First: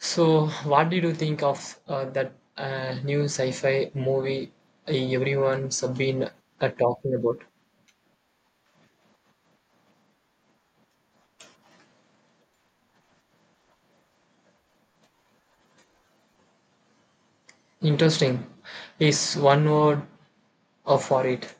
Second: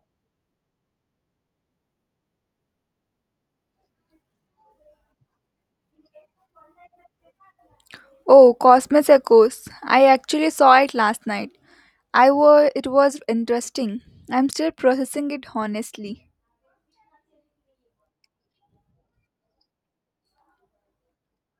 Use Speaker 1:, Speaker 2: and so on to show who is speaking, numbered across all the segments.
Speaker 1: So, what did you think of that new sci-fi movie everyone's been talking about?
Speaker 2: Oh, Cosmos Echoes. I actually saw it last night. I was it was interesting. I'm still processing it honestly.
Speaker 1: Interesting is one word for it.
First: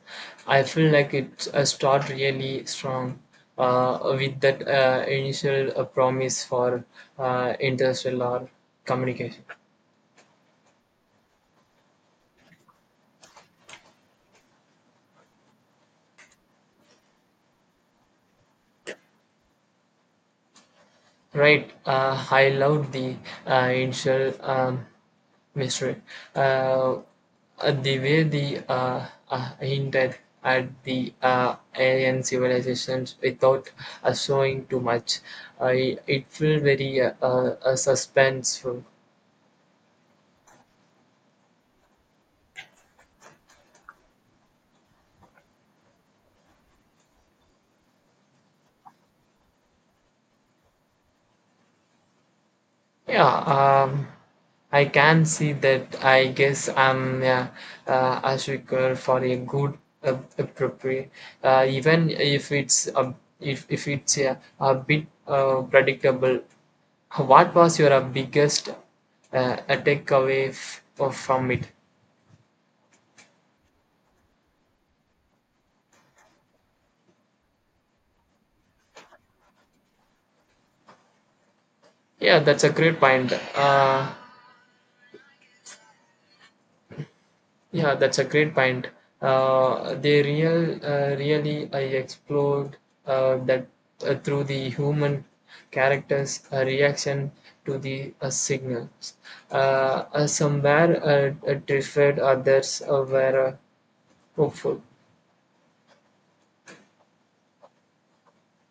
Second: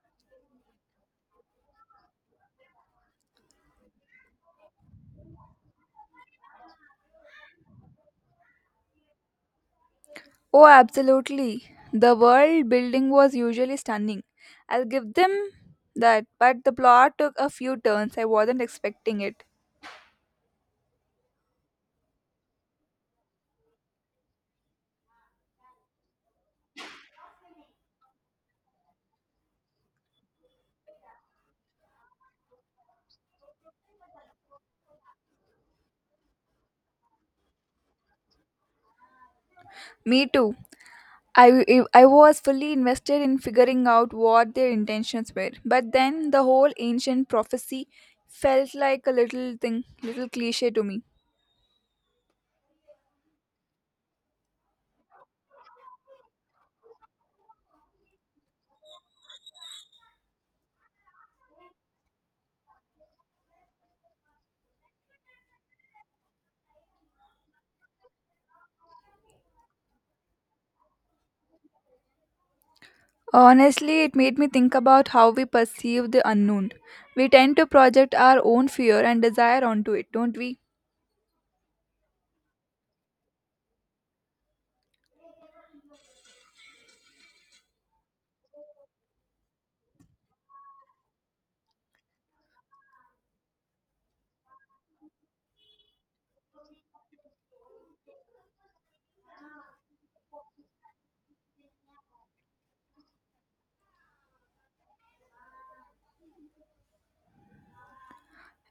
Speaker 1: I feel like it start really strong with that initial promise for interstellar communication.
Speaker 2: Oh, absolutely. The world building was usually stunning. I'll give them that, but the plot took a few turns. I wasn't expecting it.
Speaker 1: Right, I loved the initial mystery. Uh, the way the hinted at the alien civilizations without showing too much, I it felt very suspenseful.
Speaker 2: Me too. I, I was fully invested in figuring out what their intentions were, but then the whole ancient prophecy felt like a little thing, little cliche to me.
Speaker 1: Yeah, I can see that. I guess I'm a sucker for a good appropriate, even if if it's a bit predictable. What was your biggest uh, takeaway from it?
Speaker 2: Honestly, it made me think about how we perceive the unknown. We tend to project our own fear and desire onto it, don't we?
Speaker 1: Yeah, that's a great point. Yeah, that's a great point. They really I explored that through the human characters' reaction to the signals. Uh, some were terrified, others were hopeful.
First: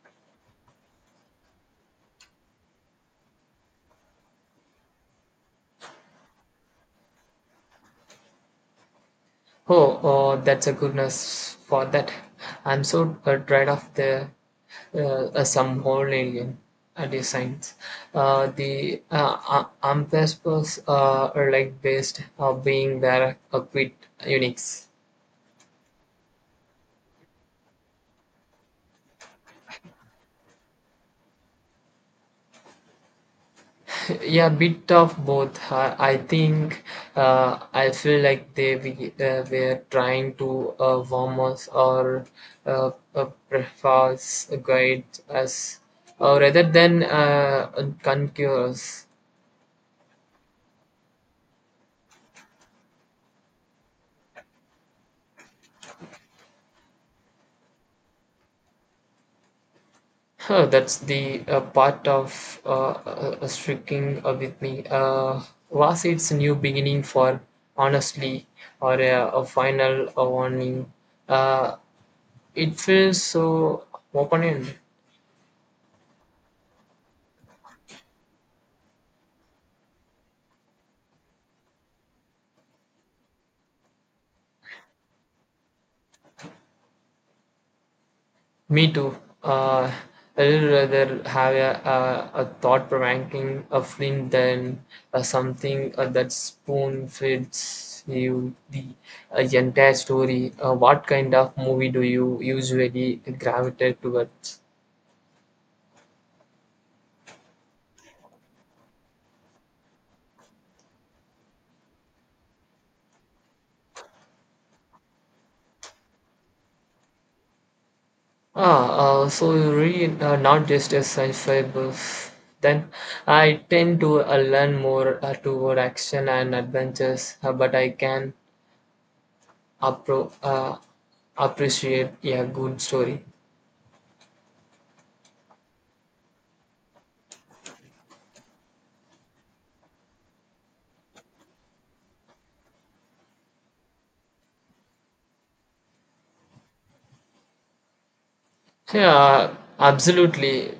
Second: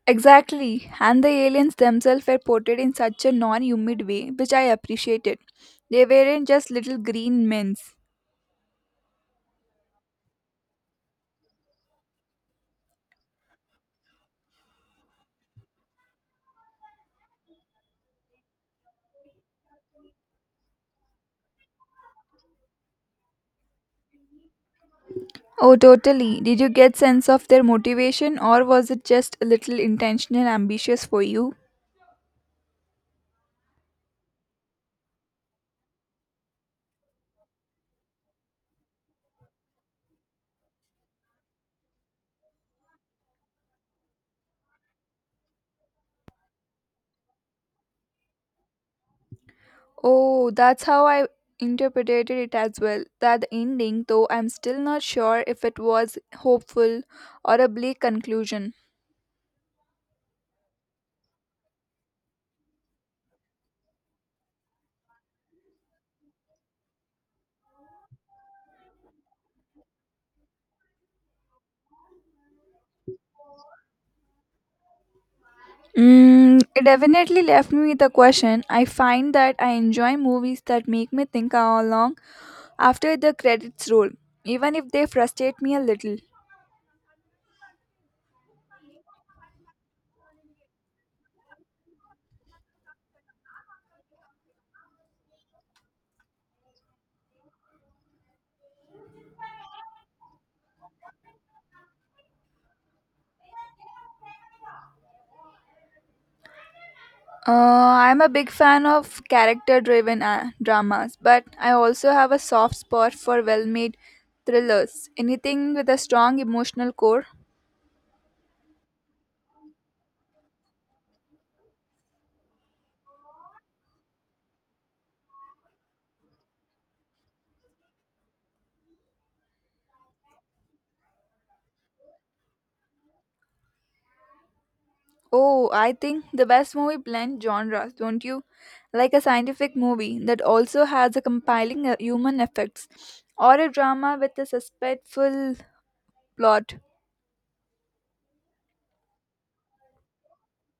Speaker 2: Exactly, and the aliens themselves were portrayed in such a non humid way, which I appreciated. They weren't just little green men.
Speaker 1: Oh, oh, that's a goodness for that. I'm so tired of the some whole alien designs. The are like based of being there, a quit Unix.
Speaker 2: Oh, totally. Did you get sense of their motivation, or was it just a little intentional ambitious for you?
Speaker 1: Yeah, bit of both. I think, I feel like were trying to warm us or preface guide us rather than conquer us.
Speaker 2: Oh, that's how I interpreted it as well. That the ending, though I'm still not sure if it was hopeful or a bleak conclusion.
Speaker 1: Huh, that's the part of striking with me. Was it's a new beginning for honestly or a final warning? Uh, it feels so open-ended.
Speaker 2: Mm, it definitely left me with a question. I find that I enjoy movies that make me think all along after the credits roll, even if they frustrate me a little.
Speaker 1: Me too. Uh, I would rather have a thought-provoking a film than something that spoon-feeds you the entire story. What kind of movie do you usually gravitate towards?
Speaker 2: I'm a big fan of character driven dramas, but I also have a soft spot for well made thrillers. Anything with a strong emotional core.
Speaker 1: Ah, so you really not just a sci-fi buff. Then I tend to learn more toward action and adventures, but I can appro- uh, appreciate a good story.
Speaker 2: Oh, I think the best movie blends genres, don't you? Like a scientific movie that also has a compiling human effects, or a drama with a suspectful plot.
Speaker 1: Yeah, absolutely.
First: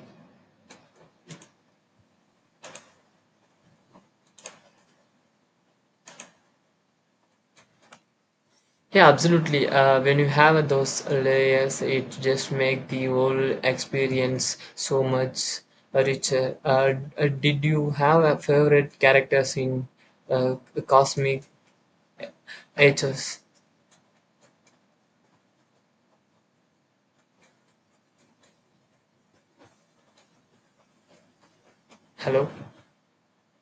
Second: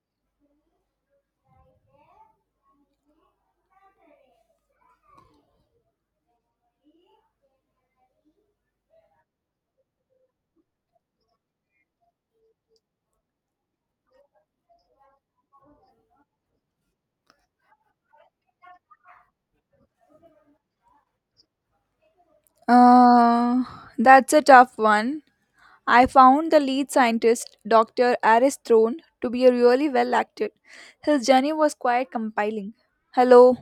Speaker 1: Yeah, absolutely. When you have those layers, it just make the whole experience so much richer. Did you have a favorite characters in uh, Cosmic H's?
Speaker 2: Uh, that's a tough one. I found the lead scientist, Dr. Aris Throne, to be really well acted. His journey was quite
Speaker 1: Hello,
Speaker 2: compelling. Hello,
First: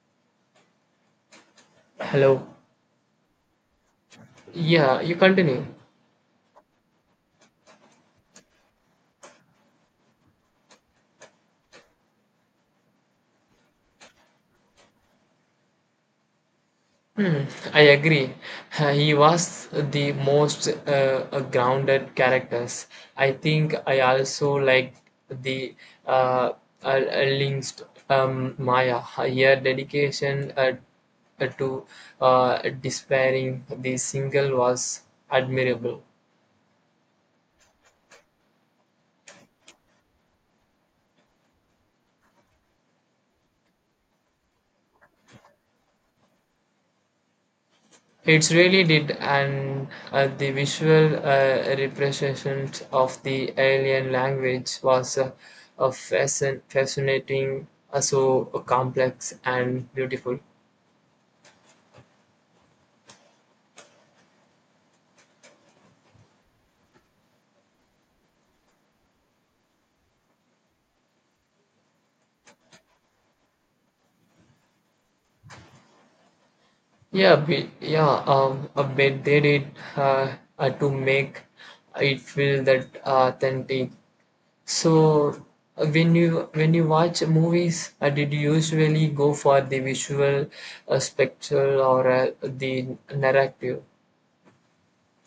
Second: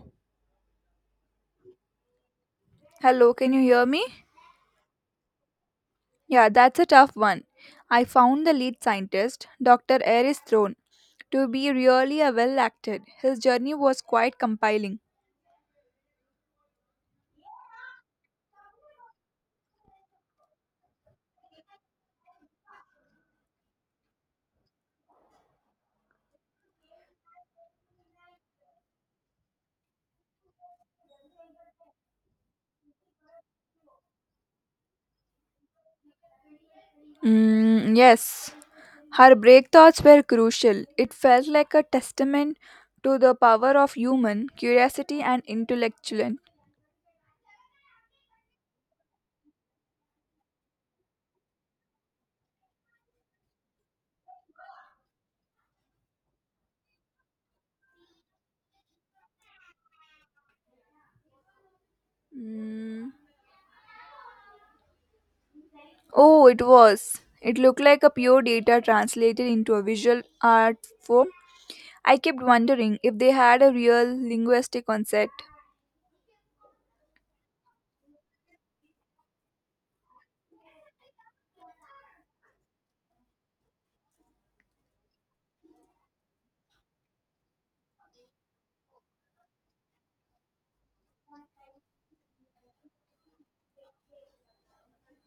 Speaker 1: hello.
Speaker 2: hello, can you hear me?
Speaker 1: Yeah, you continue.
Speaker 2: Yeah, that's a tough one. I found the lead scientist, Dr. Aris Throne, to be really a well acted. His journey was quite compelling.
Speaker 1: Hmm, I agree. He was the most grounded characters. I think I also like the uh, uh, links Maya. Her dedication to despairing the single was admirable.
Speaker 2: Mm, yes, her break thoughts were crucial. It felt like a testament to the power of human curiosity and intellectual.
Speaker 1: It really did, and the visual representation of the alien language was a fascinating, so complex and beautiful.
Speaker 2: Mm. Oh, it was. It looked like a pure data translated into a visual art form. I kept wondering if they had a real linguistic concept.
Speaker 1: Yeah, I bet they did uh, to make it feel that authentic. So when you watch movies, did you usually go for the visual, spectral, or the narrative?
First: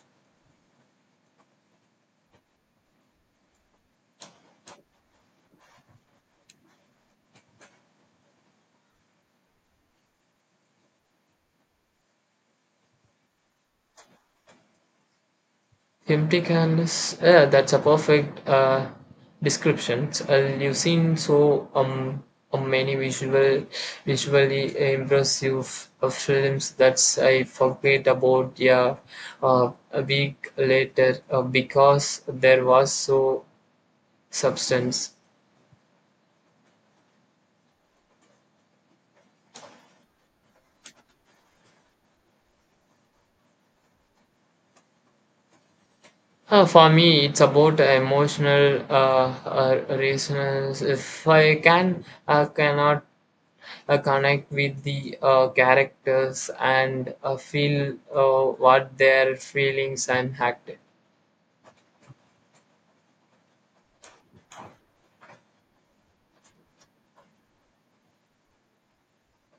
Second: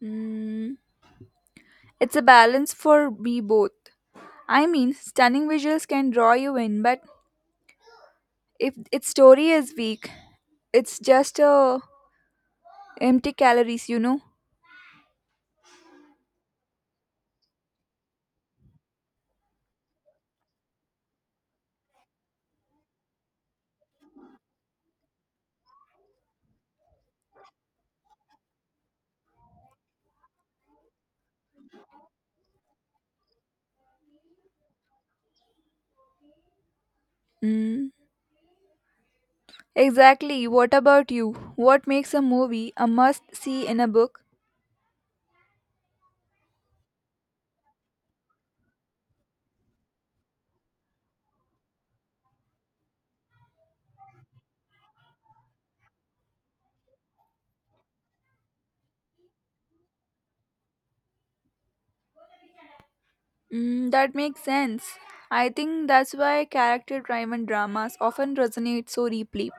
Speaker 2: Mm. It's a balance for me both. I mean, stunning visuals can draw you in, but if its story is weak, it's just empty calories.
Speaker 1: Empty canvas. Yeah, that's a perfect description. You've seen so many visually impressive films that I forget about. Yeah, a week later because there was so substance.
Speaker 2: Mm. Exactly. What about you? What makes a movie a must see in a book?
Speaker 1: For me, it's about emotional reasons. If I can, I cannot connect with the characters and feel what their feelings and act.
Speaker 2: Mm, that makes sense. I think that's why character driven dramas often resonate so deeply.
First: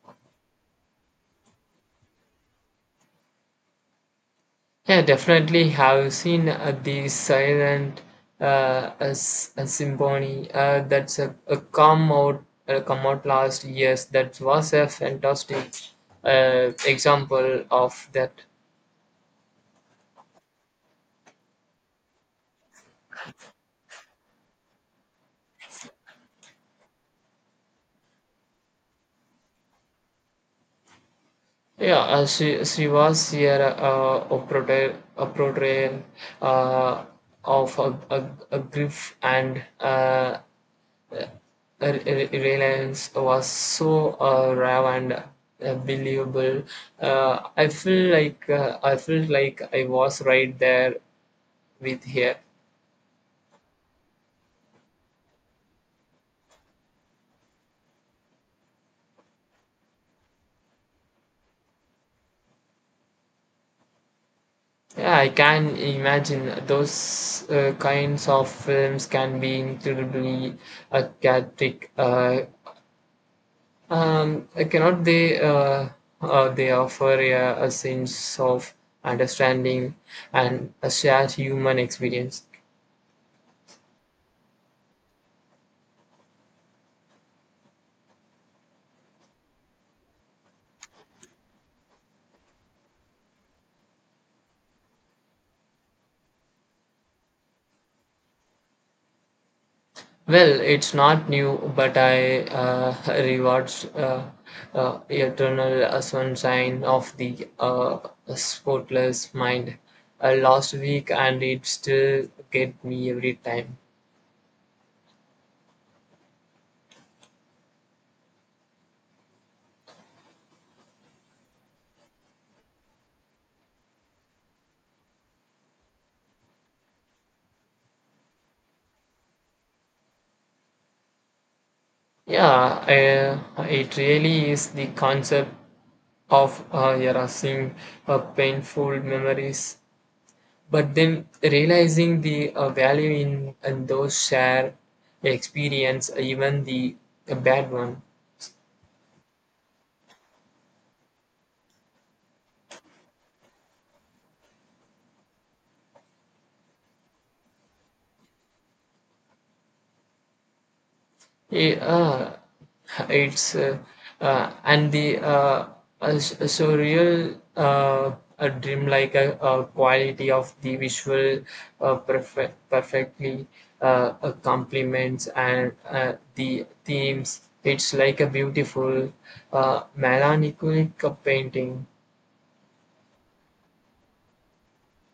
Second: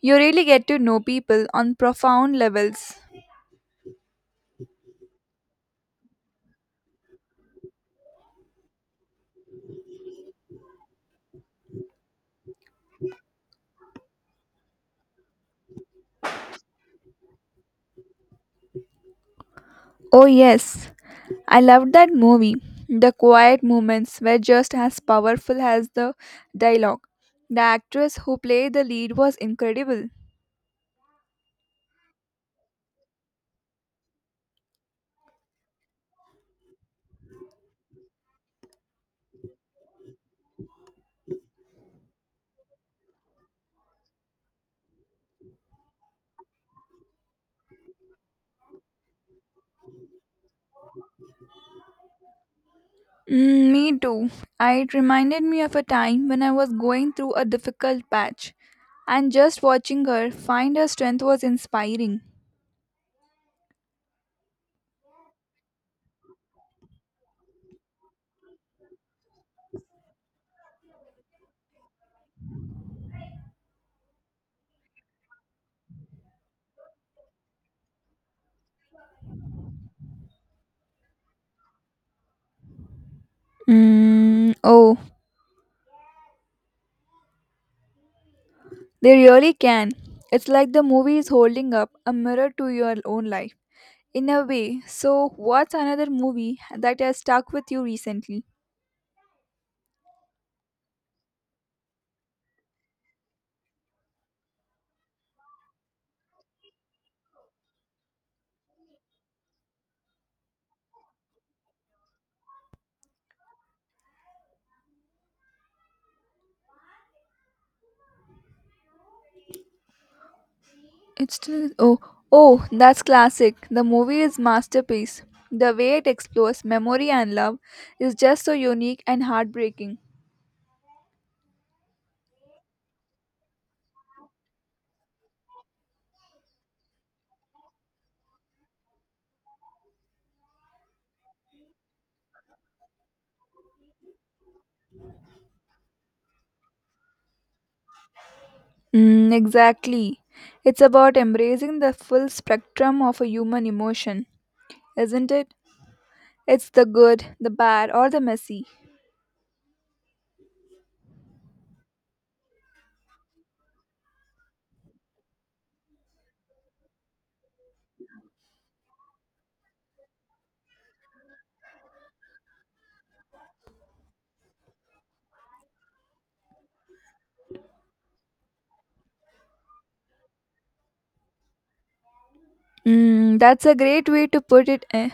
Speaker 2: You really get to know people on profound levels.
Speaker 1: Yeah, definitely have seen the silent a symphony that's a come out last years. That was a fantastic example of that.
Speaker 2: Oh, yes. I loved that movie. The quiet moments were just as powerful as the dialogue. The actress who played the lead was incredible.
Speaker 1: Yeah, she was here a portrayal uh, of a grief and reliance was so raw and believable. I felt like I was right there with her.
Speaker 2: Mm, me too. It reminded me of a time when I was going through a difficult patch, and just watching her find her strength was inspiring.
Speaker 1: Yeah, I can imagine those kinds of films can be incredibly cathartic. Cannot they? They offer a sense of understanding and a shared human experience.
Speaker 2: Mm, oh, they really can. It's like the movie is holding up a mirror to your own life. In a way, so what's another movie that has stuck with you recently?
Speaker 1: Well, it's not new, but I rewards eternal sunshine of the spotless mind last week, and it still get me every time.
Speaker 2: It's still oh, oh, that's classic. The movie is masterpiece. The way it explores memory and love is just so unique and heartbreaking.
Speaker 1: Yeah, it really is the concept of erasing painful memories, but then realizing the value in those shared experience, even the bad one.
Speaker 2: Mm, exactly. It's about embracing the full spectrum of a human emotion, isn't it? It's the good, the bad, or the messy.
Speaker 1: Yeah, it's and the surreal a dreamlike quality of the visual perfectly complements and the themes. It's like a beautiful melancholic painting.
Speaker 2: Mm, that's a great way to put it. Eh.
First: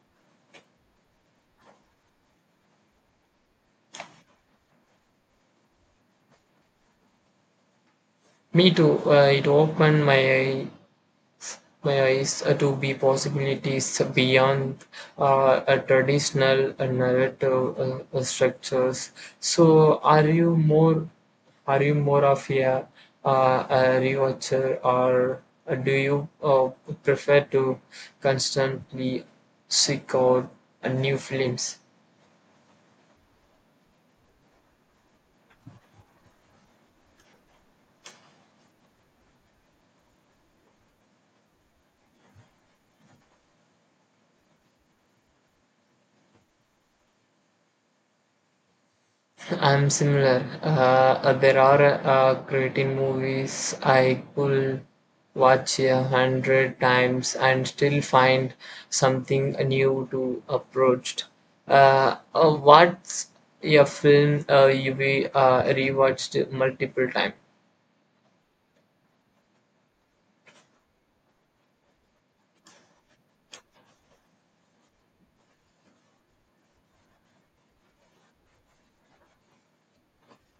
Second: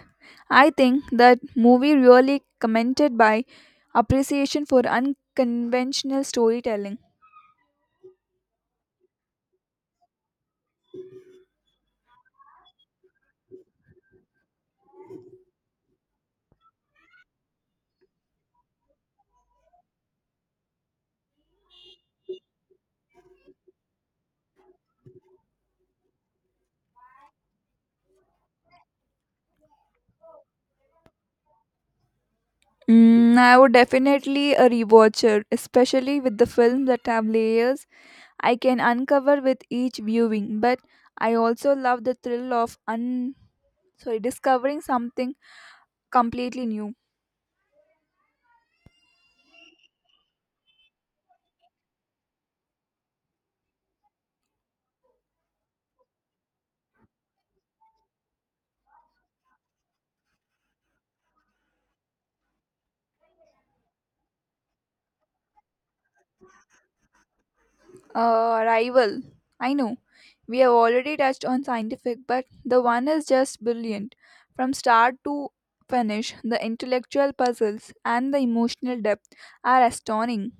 Speaker 2: I think that movie really commented by appreciation for unconventional storytelling.
Speaker 1: Me too. It opened my eyes to be possibilities beyond a traditional narrative structures. So, are you more of a rewatcher or do you prefer to constantly seek out new films?
Speaker 2: Mm, I would definitely a rewatcher, especially with the films that have layers I can uncover with each viewing. But I also love the thrill of sorry discovering something completely new.
Speaker 1: I'm similar. There are creative movies I could watch 100 times and still find something new to approach. What's a film rewatched multiple times?
Speaker 2: Rival, I know we have already touched on scientific but the one is just brilliant from start to finish. The intellectual puzzles and the emotional depth are astounding.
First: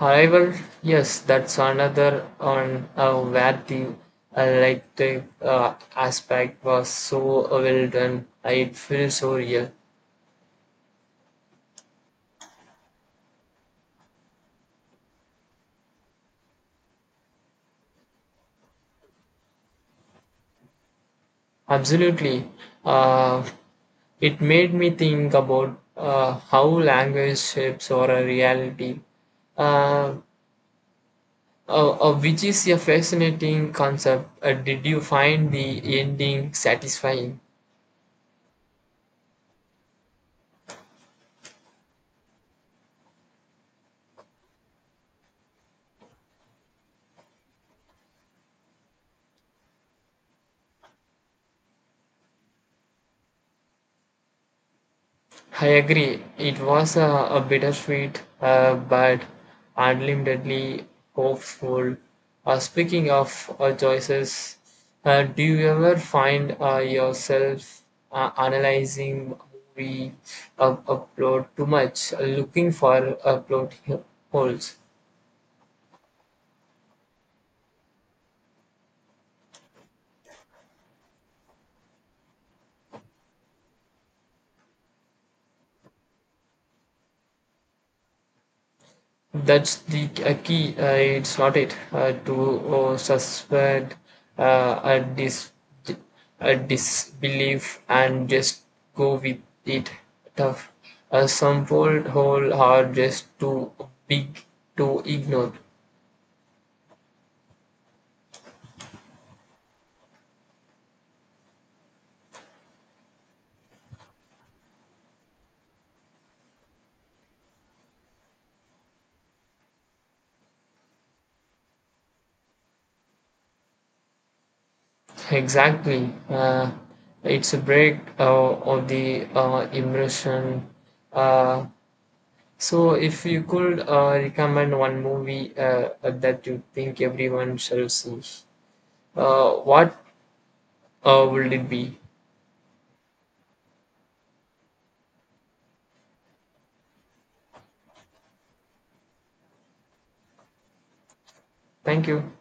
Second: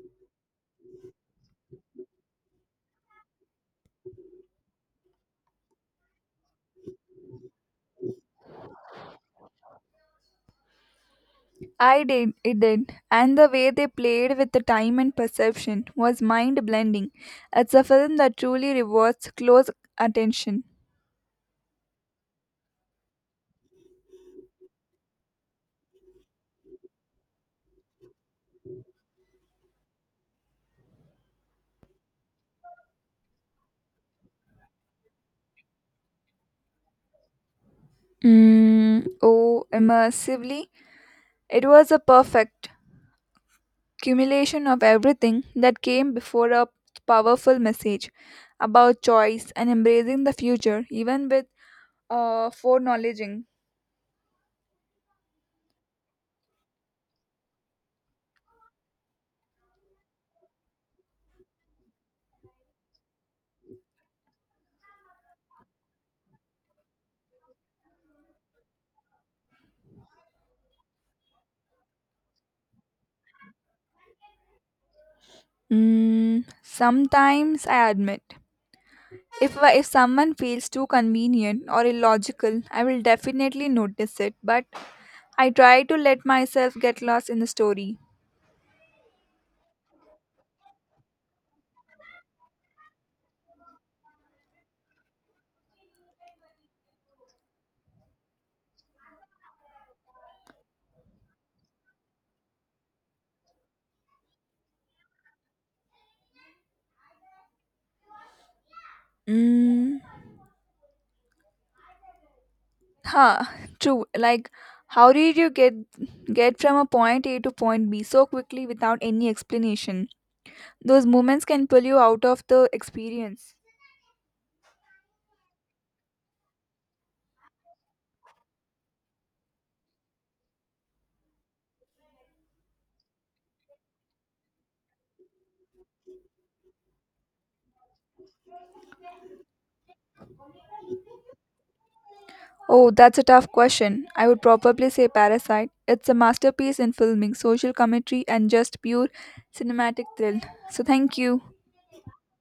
Speaker 1: However, yes, that's another on where the like the aspect was so well done. It feels so real.
Speaker 2: I did, it did, and the way they played with the time and perception was mind blending. It's a film that truly rewards close attention.
Speaker 1: Absolutely. Uh, it made me think about how language shapes our reality, uh, which is a fascinating concept. Did you find the ending satisfying?
Speaker 2: Mm, oh, immersively it was a perfect accumulation of everything that came before, a powerful message about choice and embracing the future, even with foreknowledging.
Speaker 1: I agree. It was a bittersweet but unlimitedly hopeful. Speaking of choices, do you ever find yourself analyzing movie upload too much, looking for upload holes?
Speaker 2: Mm, sometimes I admit, if if someone feels too convenient or illogical, I will definitely notice it. But I try to let myself get lost in the story.
Speaker 1: That's the a key. It's not it to suspend uh, a dis a disbelief and just go with it. Tough. Some old hole are just too big to ignore.
Speaker 2: Mm, huh? True. Like, how did you get from a point A to point B so quickly without any explanation? Those moments can pull you out of the experience.
Speaker 1: Exactly. It's a break of the immersion. Uh, so, if you could recommend one movie that you think everyone shall see. What will it be?
Speaker 2: Oh, that's a tough question. I would probably say Parasite. It's a masterpiece in filming, social commentary, and just pure cinematic thrill. So, thank you.
Speaker 1: Thank you.